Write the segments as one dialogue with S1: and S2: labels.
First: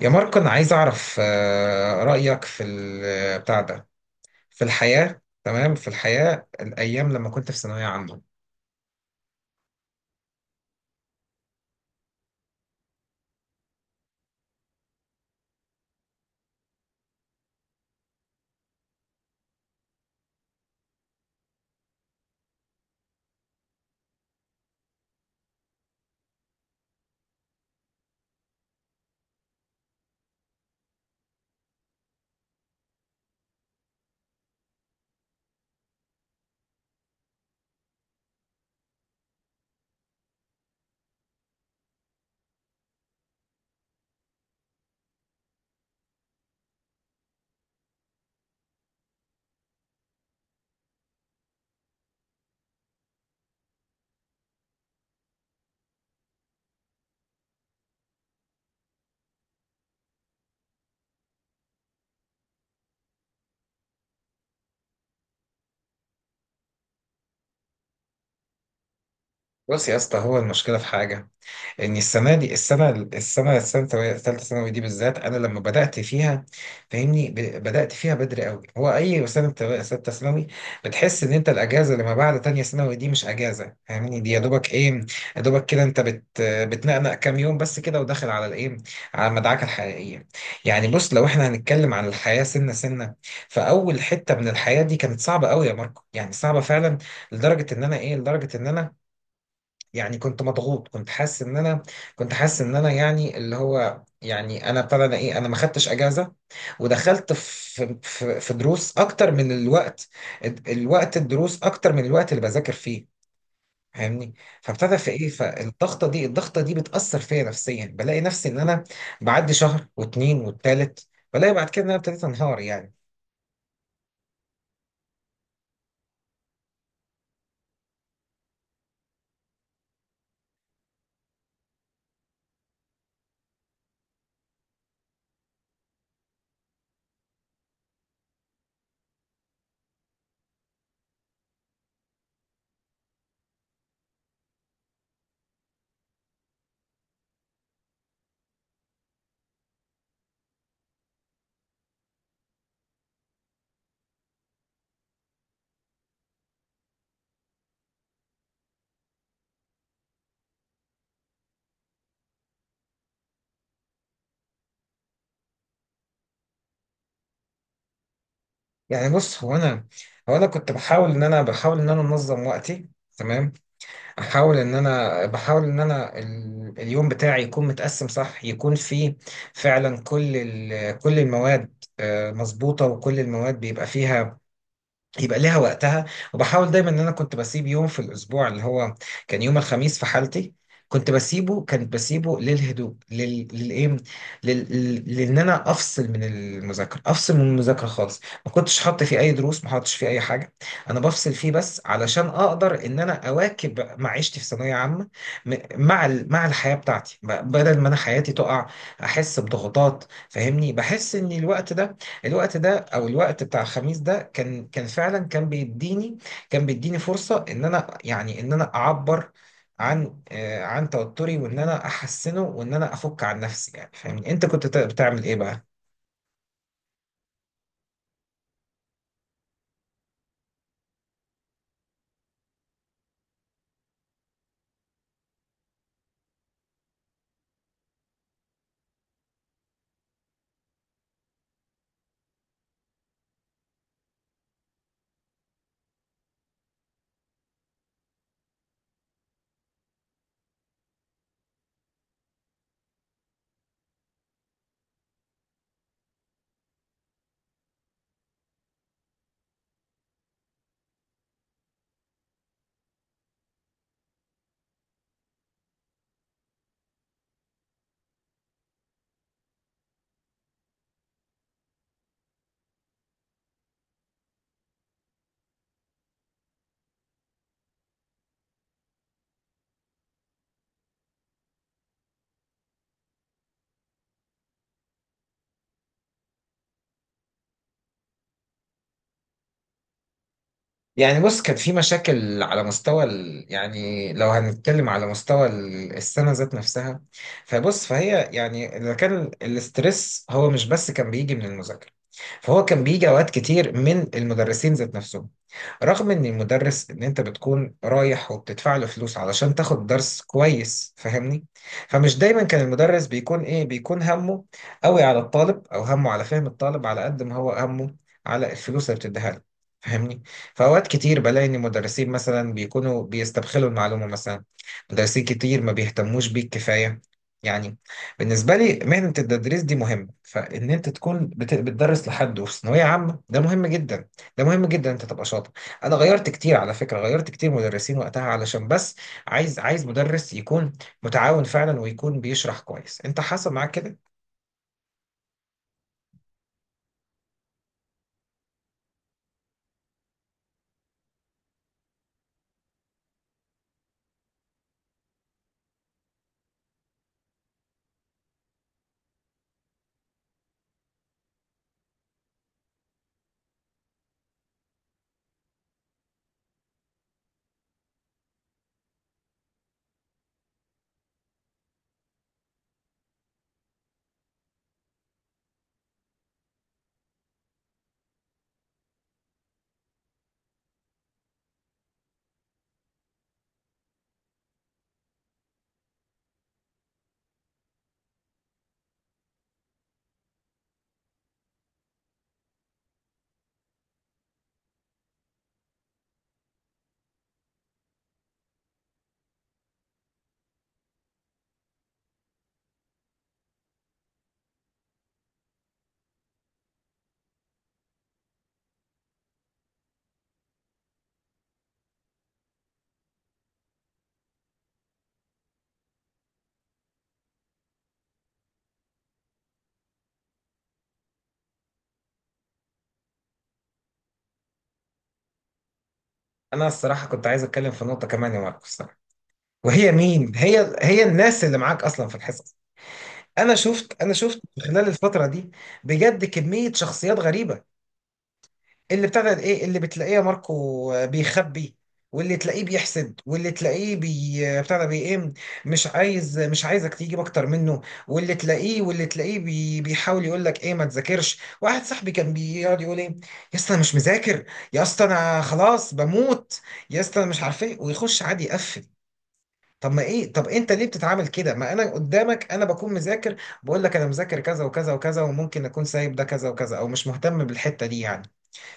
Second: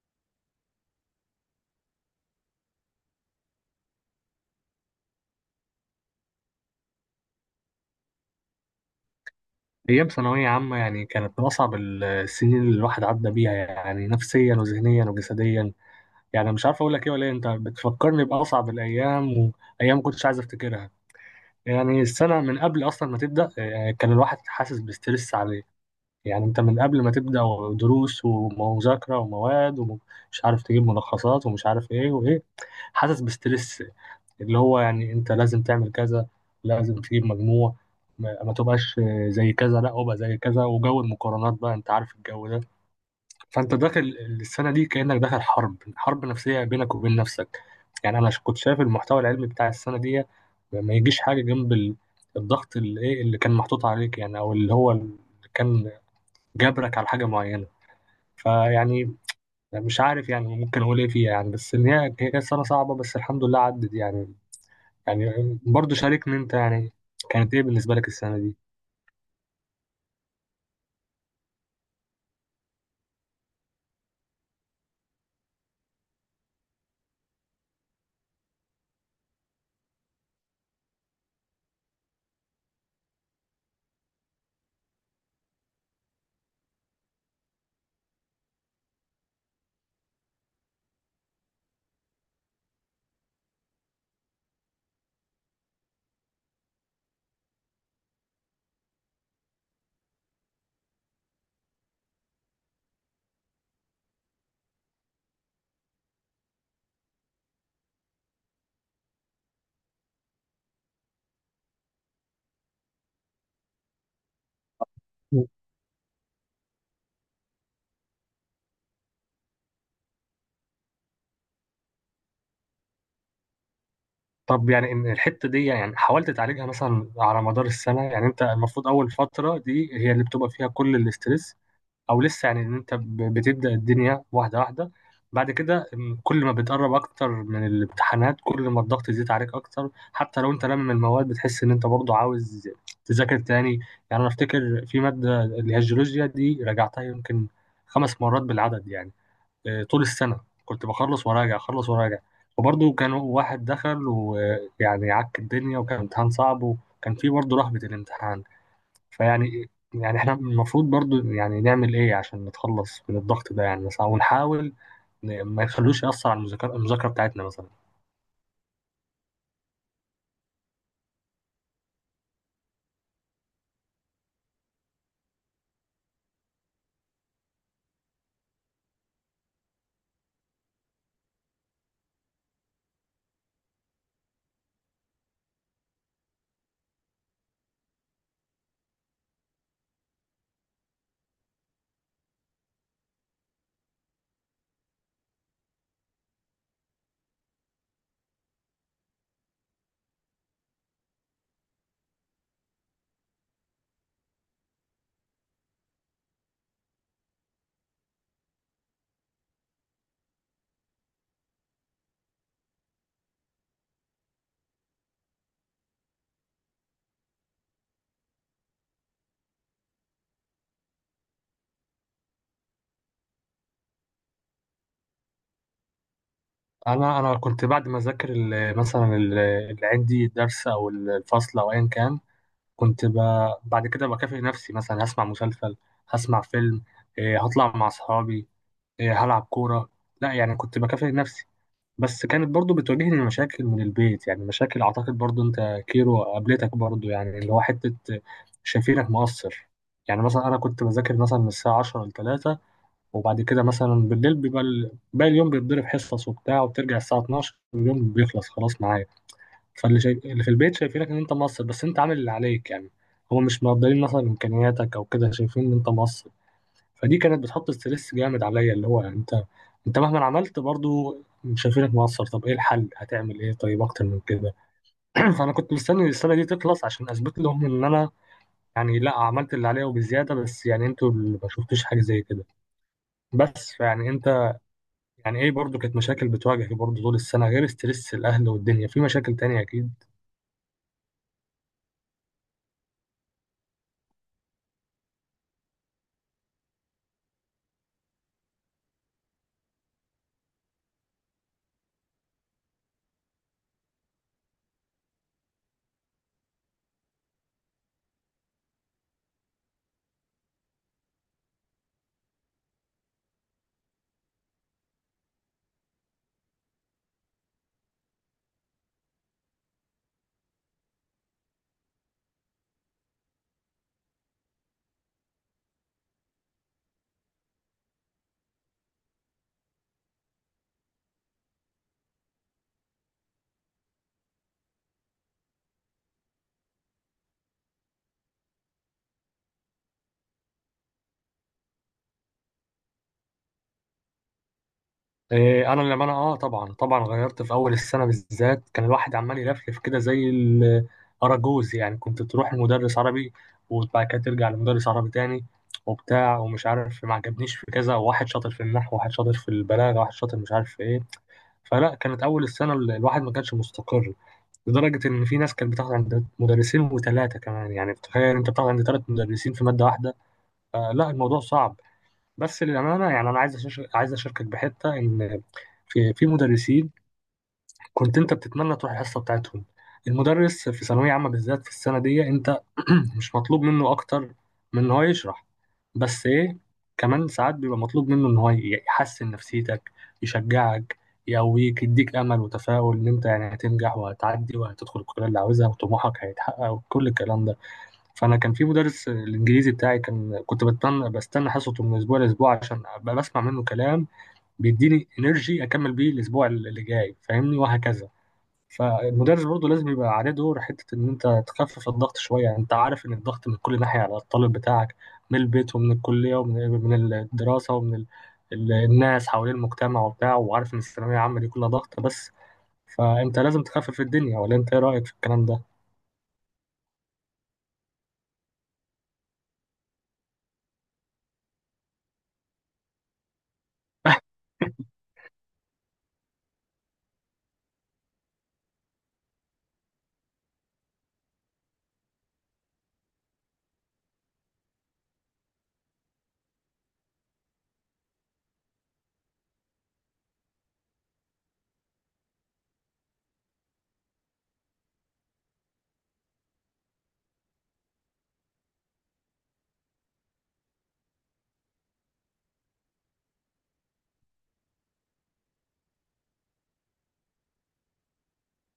S1: يا ماركو، أنا عايز أعرف رأيك في بتاع ده في الحياة، تمام. في الحياة، الأيام لما كنت في ثانوية عامة.
S2: أيام ثانوية عامة يعني كانت من أصعب السنين اللي الواحد عدى بيها، يعني نفسيا وذهنيا وجسديا. يعني مش عارف أقول لك إيه ولا إيه، أنت بتفكرني بأصعب الأيام وأيام كنتش عايز أفتكرها. يعني السنة من قبل أصلا ما تبدأ، كان الواحد حاسس بستريس عليه. يعني أنت من قبل ما تبدأ دروس ومذاكرة ومواد ومش عارف تجيب ملخصات ومش عارف إيه وإيه، حاسس بستريس. اللي هو يعني انت لازم تعمل كذا، لازم تجيب مجموع، ما تبقاش زي كذا، لا ابقى زي كذا، وجو المقارنات بقى انت عارف الجو ده. فانت داخل السنه دي كانك داخل حرب، حرب نفسيه بينك وبين نفسك. يعني انا كنت شايف المحتوى العلمي بتاع السنه دي ما يجيش حاجه جنب الضغط اللي ايه اللي كان محطوط عليك، يعني او اللي هو اللي كان جبرك على حاجه معينه. فيعني مش عارف يعني ممكن اقول ايه فيها، يعني بس ان هي كانت سنه صعبه، بس الحمد لله عدت يعني. يعني برضه شاركني انت، يعني كانت ايه بالنسبه لك السنه دي؟
S1: بص يا اسطى، هو المشكلة في حاجة، ان السنه ثالثه ثانوي دي بالذات، انا لما بدات فيها فاهمني، بدات فيها بدري قوي. هو اي سنه ثالثه ثانوي بتحس ان انت الاجازه اللي ما بعد تانية ثانوي دي مش اجازه، فاهمني. دي يا دوبك كده، انت بتنقنق كام يوم بس كده، وداخل على الايه على المدعكه الحقيقيه. يعني بص، لو احنا هنتكلم عن الحياه سنه سنه، فاول حته من الحياه دي كانت صعبه قوي يا ماركو، يعني صعبه فعلا. لدرجه ان انا يعني كنت مضغوط، كنت حاسس ان انا يعني اللي هو يعني انا ابتدى انا ايه انا ما خدتش اجازه. ودخلت في دروس اكتر من الوقت، الدروس اكتر من الوقت اللي بذاكر فيه، فاهمني. فابتدى في ايه، فالضغطه دي بتاثر فيا نفسيا، بلاقي نفسي ان انا بعدي شهر واتنين والتالت بلاقي بعد كده ان انا ابتديت انهار يعني.
S2: طب يعني ان الحته دي يعني حاولت تعالجها مثلا على مدار السنه؟ يعني انت المفروض اول فتره دي هي اللي بتبقى فيها كل الاسترس، او لسه يعني ان انت بتبدا الدنيا واحده واحده. بعد كده كل ما بتقرب اكتر من الامتحانات كل ما الضغط يزيد عليك اكتر، حتى لو انت لم المواد بتحس ان انت برضه عاوز تذاكر تاني. يعني انا افتكر في ماده اللي هي الجيولوجيا دي راجعتها يمكن خمس مرات بالعدد، يعني طول السنة كنت بخلص وراجع، أخلص وراجع، وبرضه كان واحد دخل ويعني عك الدنيا وكان امتحان صعب وكان فيه برضه رهبة الامتحان. فيعني يعني احنا المفروض برضه يعني نعمل ايه عشان نتخلص من الضغط ده يعني؟ مثلا ونحاول ما يخلوش يأثر على المذاكرة بتاعتنا مثلا.
S1: يعني بص، هو انا كنت بحاول ان انا انظم وقتي. تمام. احاول ان انا بحاول ان انا ال- اليوم بتاعي يكون متقسم صح، يكون فيه فعلا كل المواد مظبوطة، وكل المواد بيبقى فيها يبقى ليها وقتها. وبحاول دايما ان انا كنت بسيب يوم في الاسبوع، اللي هو كان يوم الخميس في حالتي، كنت بسيبه للهدوء، لل... للايه لل... لل- لان انا افصل من المذاكره خالص. ما كنتش حاطط فيه اي دروس، ما حاطش فيه اي حاجه، انا بفصل فيه بس علشان اقدر ان انا اواكب معيشتي في ثانويه عامه مع الحياه بتاعتي، بدل ما انا حياتي تقع، احس بضغوطات، فاهمني. بحس ان الوقت بتاع الخميس ده، كان كان فعلا كان بيديني كان بيديني فرصة ان انا اعبر عن توتري، وان انا احسنه وان انا افك عن نفسي يعني، فاهمني. انت كنت بتعمل ايه بقى؟
S2: أنا كنت بعد ما أذاكر اللي عندي درس أو الفصل أو أيا كان، كنت ب... بعد كده بكافئ نفسي، مثلا هسمع مسلسل، هسمع فيلم، هطلع مع أصحابي، هلعب كورة. لا يعني كنت بكافئ نفسي. بس كانت برضو بتواجهني مشاكل من البيت، يعني مشاكل أعتقد برضو أنت كيرو قابلتك برضو، يعني اللي هو حتة شايفينك مقصر. يعني مثلا أنا كنت بذاكر مثلا من الساعة 10 ل 3، وبعد كده مثلا بالليل بيبقى باقي اليوم بيتضرب حصص وبتاع وبترجع الساعة 12 واليوم بيخلص خلاص معايا. فاللي شايف اللي في البيت شايفينك إن أنت مقصر، بس أنت عامل اللي عليك يعني. هو مش مقدرين مثلا إمكانياتك أو كده، شايفين إن أنت مقصر. فدي كانت بتحط ستريس جامد عليا، اللي هو يعني انت مهما عملت برضو شايفينك مقصر. طب ايه الحل؟ هتعمل ايه طيب اكتر من كده؟ فانا كنت مستني السنه دي تخلص عشان اثبت لهم ان انا يعني لا، عملت اللي عليا وبزياده، بس يعني انتوا اللي ما شفتوش حاجه زي كده. بس فيعني انت يعني ايه، برضو كانت مشاكل بتواجهك برضو طول السنه غير ستريس الاهل والدنيا، في مشاكل تانية اكيد.
S1: يعني بص، كان في مشاكل على مستوى يعني لو هنتكلم على مستوى السنة ذات نفسها. فبص، فهي يعني إذا كان الاسترس هو مش بس كان بيجي من المذاكرة، فهو كان بيجي اوقات كتير من المدرسين ذات نفسهم. رغم ان انت بتكون رايح وبتدفع له فلوس علشان تاخد درس كويس، فاهمني. فمش دايما كان المدرس بيكون همه قوي على الطالب، او همه على فهم الطالب على قد ما هو همه على الفلوس اللي بتديها له، فاهمني. فاوقات كتير بلاقي ان المدرسين مثلا بيكونوا بيستبخلوا المعلومه مثلا، مدرسين كتير ما بيهتموش بيك كفايه يعني. بالنسبة لي مهنة التدريس دي مهمة، فإن أنت تكون بتدرس لحد وفي ثانوية عامة ده مهم جدا. ده مهم جدا أنت تبقى شاطر. أنا غيرت كتير على فكرة، غيرت كتير مدرسين وقتها علشان بس عايز مدرس يكون متعاون فعلا، ويكون بيشرح كويس. أنت حصل معاك كده؟
S2: انا لما انا اه طبعا، طبعا غيرت في اول السنه بالذات. كان الواحد عمال يلفلف كده زي الاراجوز، يعني كنت تروح لمدرس عربي وبعد كده ترجع لمدرس عربي تاني وبتاع ومش عارف، ما عجبنيش، في كذا واحد شاطر في النحو واحد شاطر في البلاغه واحد شاطر مش عارف في ايه. فلا، كانت اول السنه الواحد ما كانش مستقر، لدرجه ان في ناس كانت بتاخد عند مدرسين وثلاثه كمان. يعني تخيل انت بتاخد عند ثلاث مدرسين في ماده واحده. آه لا، الموضوع صعب. بس للامانه يعني انا عايز اشاركك بحته ان في مدرسين كنت انت بتتمنى تروح الحصه بتاعتهم. المدرس في ثانويه عامه بالذات في السنه دي، انت مش مطلوب منه اكتر من ان هو يشرح، بس ايه، كمان ساعات بيبقى مطلوب منه ان هو يحسن نفسيتك، يشجعك، يقويك، يديك امل وتفاؤل ان انت يعني هتنجح وهتعدي وهتدخل الكليه اللي عاوزها وطموحك هيتحقق وكل الكلام ده. فانا كان في مدرس الانجليزي بتاعي كان كنت بتمنى بستنى حصته من اسبوع لاسبوع عشان ابقى بسمع منه كلام بيديني انرجي اكمل بيه الاسبوع اللي جاي، فاهمني، وهكذا. فالمدرس برضه لازم يبقى عليه دور حته ان انت تخفف الضغط شويه. انت عارف ان الضغط من كل ناحيه على الطالب بتاعك، من البيت ومن الكليه ومن الدراسه ومن الناس حوالين المجتمع وبتاع، وعارف ان الثانويه العامه دي كلها ضغط بس. فانت لازم تخفف الدنيا، ولا انت ايه رايك في الكلام
S1: أنا الصراحة كنت عايز أتكلم في نقطة كمان يا ماركو الصراحة، وهي مين، هي الناس اللي معاك أصلا في الحصص. أنا
S2: ده؟
S1: شفت خلال الفترة دي بجد كمية شخصيات غريبة. اللي ابتدى ايه اللي بتلاقيه يا ماركو بيخبي، واللي تلاقيه بيحسد، واللي تلاقيه بي بتاع ده بي ايه مش عايز مش عايزك تجيب اكتر منه، واللي تلاقيه واللي تلاقيه بي بيحاول يقول لك ايه ما تذاكرش. واحد صاحبي كان بيقعد يقول ايه، يا اسطى انا مش مذاكر، يا اسطى انا خلاص بموت، يا اسطى انا مش عارف ايه، ويخش عادي يقفل. طب ما ايه طب انت ليه بتتعامل كده؟ ما انا قدامك انا بكون مذاكر، بقول لك انا مذاكر كذا وكذا وكذا، وممكن اكون سايب ده كذا وكذا او مش مهتم بالحتة دي يعني،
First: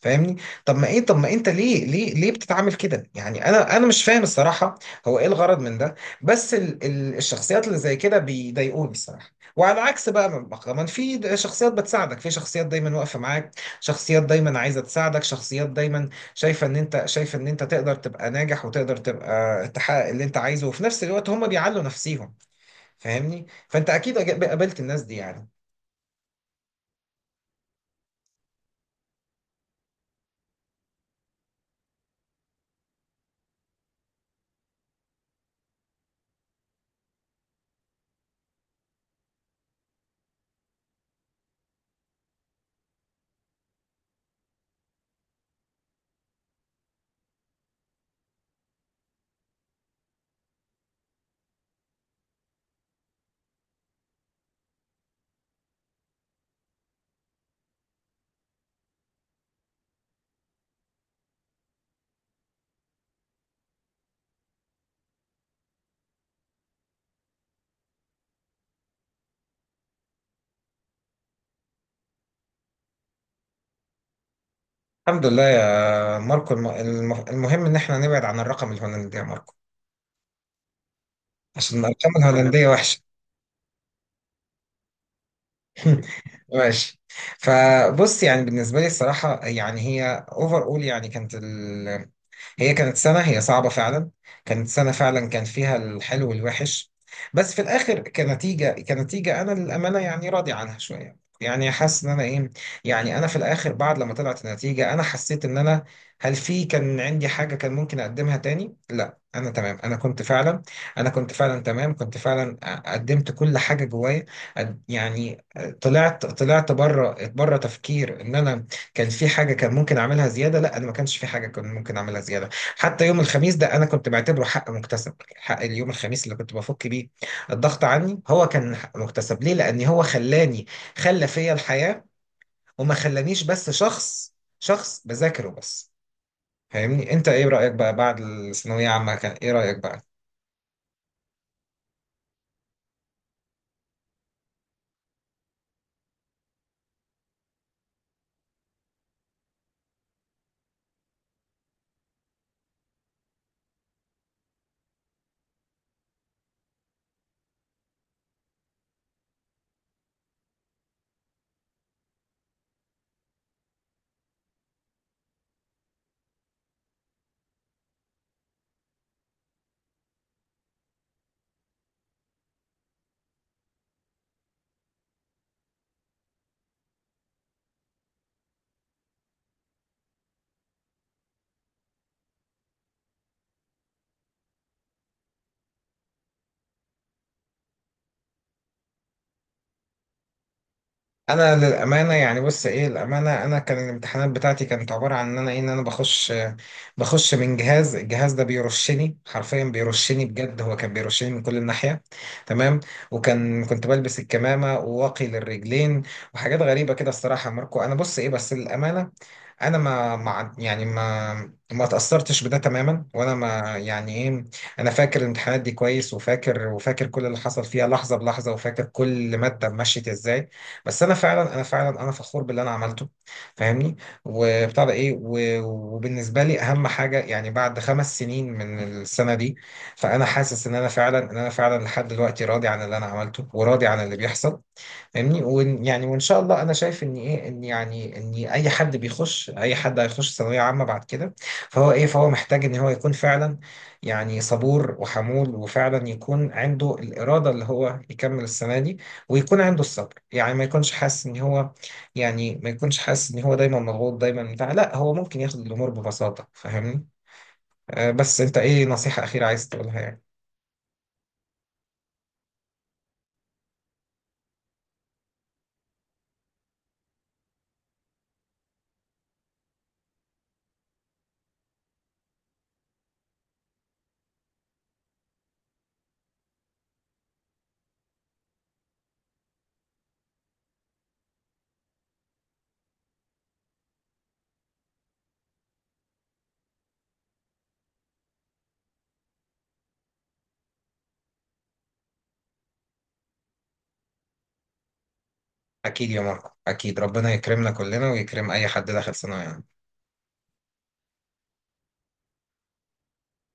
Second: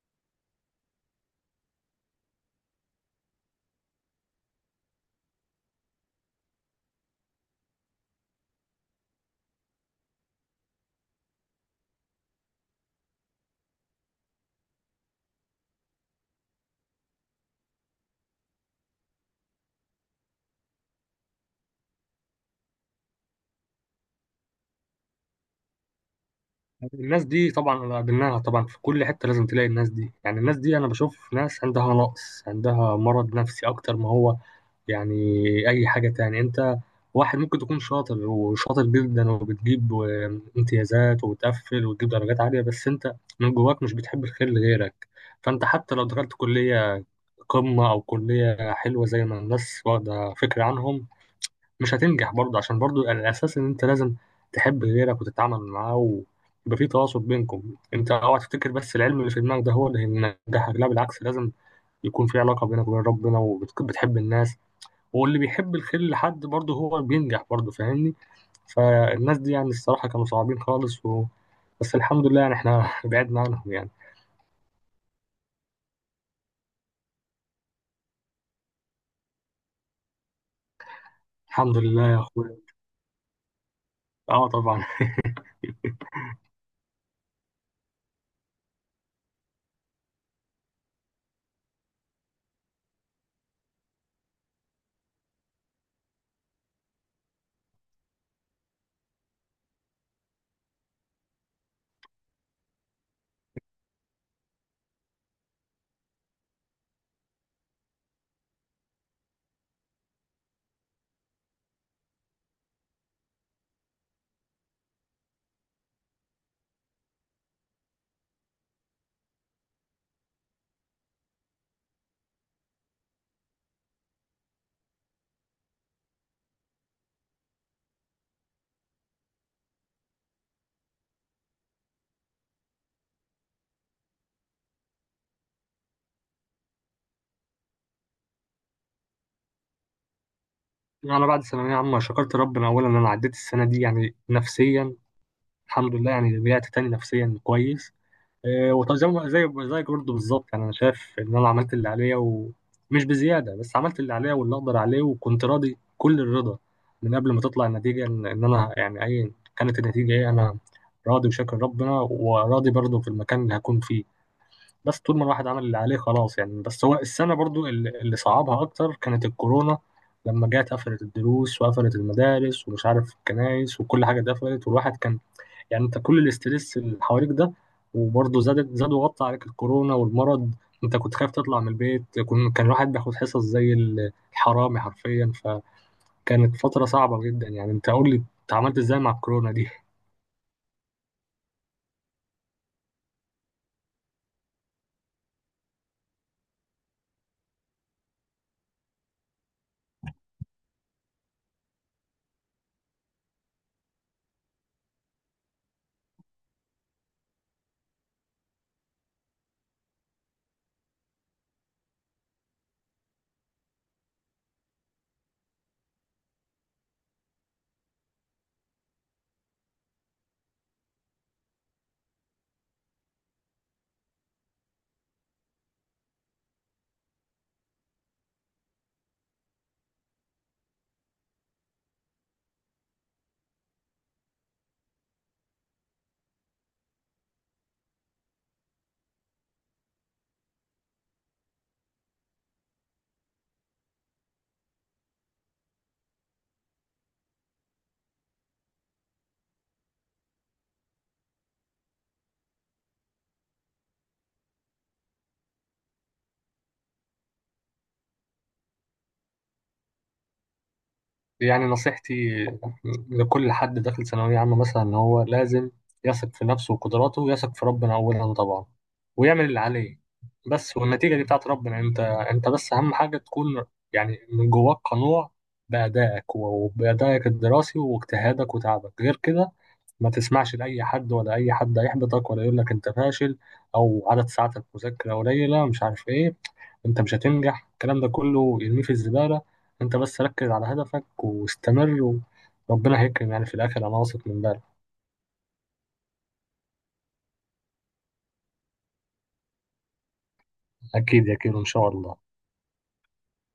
S1: فاهمني. طب ما انت ليه بتتعامل كده؟ يعني انا مش فاهم الصراحه، هو ايه الغرض من ده؟ بس ال ال الشخصيات اللي زي كده بيضايقوني الصراحه. وعلى عكس بقى، كمان في شخصيات بتساعدك، في شخصيات دايما واقفه معاك، شخصيات دايما عايزه تساعدك، شخصيات دايما شايفه ان انت تقدر تبقى ناجح وتقدر تبقى تحقق اللي انت عايزه، وفي نفس الوقت هم بيعلوا نفسيهم، فاهمني. فانت اكيد قابلت الناس دي يعني.
S2: الناس دي طبعا قابلناها، طبعا في كل حتة لازم تلاقي الناس دي. يعني الناس دي أنا بشوف ناس عندها نقص، عندها مرض نفسي أكتر ما هو يعني أي حاجة تاني. أنت واحد ممكن تكون شاطر وشاطر جدا وبتجيب امتيازات وبتقفل وتجيب درجات عالية، بس أنت من جواك مش بتحب الخير لغيرك. فأنت حتى لو دخلت كلية قمة أو كلية حلوة زي ما الناس واخدة فكرة عنهم، مش هتنجح برضه، عشان برضه الاساس ان انت لازم تحب غيرك وتتعامل معاه ويبقى في تواصل بينكم. انت اوعى تفتكر بس العلم اللي في دماغك ده هو اللي هينجحك، لا بالعكس، لازم يكون في علاقه بينك وبين ربنا وبتحب الناس، واللي بيحب الخير لحد برضه هو بينجح برضه، فاهمني. فالناس دي يعني الصراحه كانوا صعبين خالص و... بس الحمد لله يعني احنا بعدنا عنهم يعني.
S1: الحمد لله يا ماركو، المهم ان احنا نبعد عن الرقم الهولندي يا ماركو،
S2: الحمد
S1: عشان
S2: لله
S1: الارقام
S2: يا اخويا.
S1: الهولنديه وحشه.
S2: اه طبعا.
S1: ماشي. فبص يعني بالنسبه لي الصراحه، يعني هي اوفر اول يعني كانت سنة، هي صعبة فعلا، كانت سنة فعلا، كان فيها الحلو والوحش. بس في الآخر، كنتيجة أنا للأمانة يعني راضي عنها شوية، يعني حاسس إن أنا إيه. يعني أنا في الآخر بعد لما طلعت النتيجة، أنا حسيت إن أنا هل في كان عندي حاجة كان ممكن أقدمها تاني؟ لا أنا تمام. أنا كنت فعلا قدمت كل حاجة جوايا. يعني طلعت، بره بره تفكير إن أنا كان في حاجة كان ممكن أعملها زيادة، لا أنا ما كانش في حاجة كان ممكن أعملها زيادة. حتى يوم الخميس ده انا كنت بعتبره حق مكتسب، حق اليوم الخميس اللي كنت بفك بيه الضغط عني، هو كان حق مكتسب ليه. لان هو خلى فيا الحياة، وما خلانيش بس شخص، بذاكره بس، فاهمني. انت ايه رأيك بقى بعد الثانوية عامة؟ كان ايه رأيك بقى؟
S2: انا بعد ثانويه عامه شكرت ربنا اولا ان انا عديت السنه دي يعني نفسيا. الحمد لله يعني رجعت تاني نفسيا كويس. وطبعا زي زي زيك برضه بالظبط، يعني انا شايف ان انا عملت اللي عليا ومش بزياده، بس عملت اللي عليا واللي اقدر عليه وكنت راضي كل الرضا من قبل ما تطلع النتيجه، إن انا يعني اي كانت النتيجه ايه، انا راضي وشاكر ربنا وراضي برضه في المكان اللي هكون فيه. بس طول ما الواحد عمل اللي عليه خلاص يعني. بس هو السنه برضه اللي صعبها اكتر كانت الكورونا، لما جت قفلت الدروس وقفلت المدارس ومش عارف الكنائس وكل حاجه اتقفلت والواحد كان، يعني انت كل الاسترس اللي حواليك ده وبرضه زاد زاد وغطى عليك الكورونا والمرض. انت كنت خايف تطلع من البيت، كان الواحد بياخد حصص زي الحرامي حرفيا. فكانت فترة صعبة جدا. يعني انت قول لي انت عملت ازاي مع الكورونا دي؟
S1: انا للامانه، يعني بص ايه الامانه، انا كان الامتحانات بتاعتي كانت عباره عن ان انا بخش، من الجهاز ده بيرشني حرفيا، بيرشني بجد، هو كان بيرشني من كل الناحيه. تمام. كنت بلبس الكمامه وواقي للرجلين وحاجات غريبه كده الصراحه يا ماركو. انا بص ايه بس للامانه، انا ما ما يعني ما ما تاثرتش بده تماما، وانا ما يعني ايه انا فاكر الامتحانات دي كويس، وفاكر كل اللي حصل فيها لحظه بلحظه، وفاكر كل ماده مشيت ازاي. بس انا فخور باللي انا عملته، فاهمني. وبتاع ده ايه و- وبالنسبه لي اهم حاجه يعني بعد 5 سنين من السنه دي، فانا حاسس ان انا فعلا لحد دلوقتي راضي عن اللي انا عملته، وراضي عن اللي بيحصل، فاهمني. يعني وان شاء الله انا شايف ان ايه ان يعني ان اي حد هيخش ثانويه عامه بعد كده، فهو محتاج ان هو يكون فعلا يعني صبور وحمول، وفعلا يكون عنده الاراده اللي هو يكمل السنه دي، ويكون عنده الصبر. يعني ما يكونش حاسس ان هو يعني ما يكونش حاسس ان هو دايما مضغوط، دايما لا، هو ممكن ياخد الامور ببساطه، فاهمني. بس انت ايه نصيحه اخيره عايز تقولها يعني؟
S2: يعني نصيحتي لكل حد داخل ثانوية عامة مثلا إن هو لازم يثق في نفسه وقدراته ويثق في ربنا أولا طبعا، ويعمل اللي عليه بس، والنتيجة دي بتاعت ربنا. أنت أنت بس أهم حاجة تكون يعني من جواك قنوع بأدائك وبأدائك الدراسي واجتهادك وتعبك، غير كده ما تسمعش لأي حد، ولا أي حد هيحبطك ولا يقول لك أنت فاشل أو عدد ساعاتك مذاكرة قليلة مش عارف إيه، انت مش هتنجح، الكلام ده كله ارميه في الزبالة. انت بس ركز على هدفك واستمر، وربنا هيكرم يعني في الاخر، انا واثق من ده.
S1: اكيد يا ماركو، اكيد ربنا يكرمنا كلنا ويكرم اي حد داخل ثانويه عامة.
S2: اكيد يا كيرو ان شاء الله.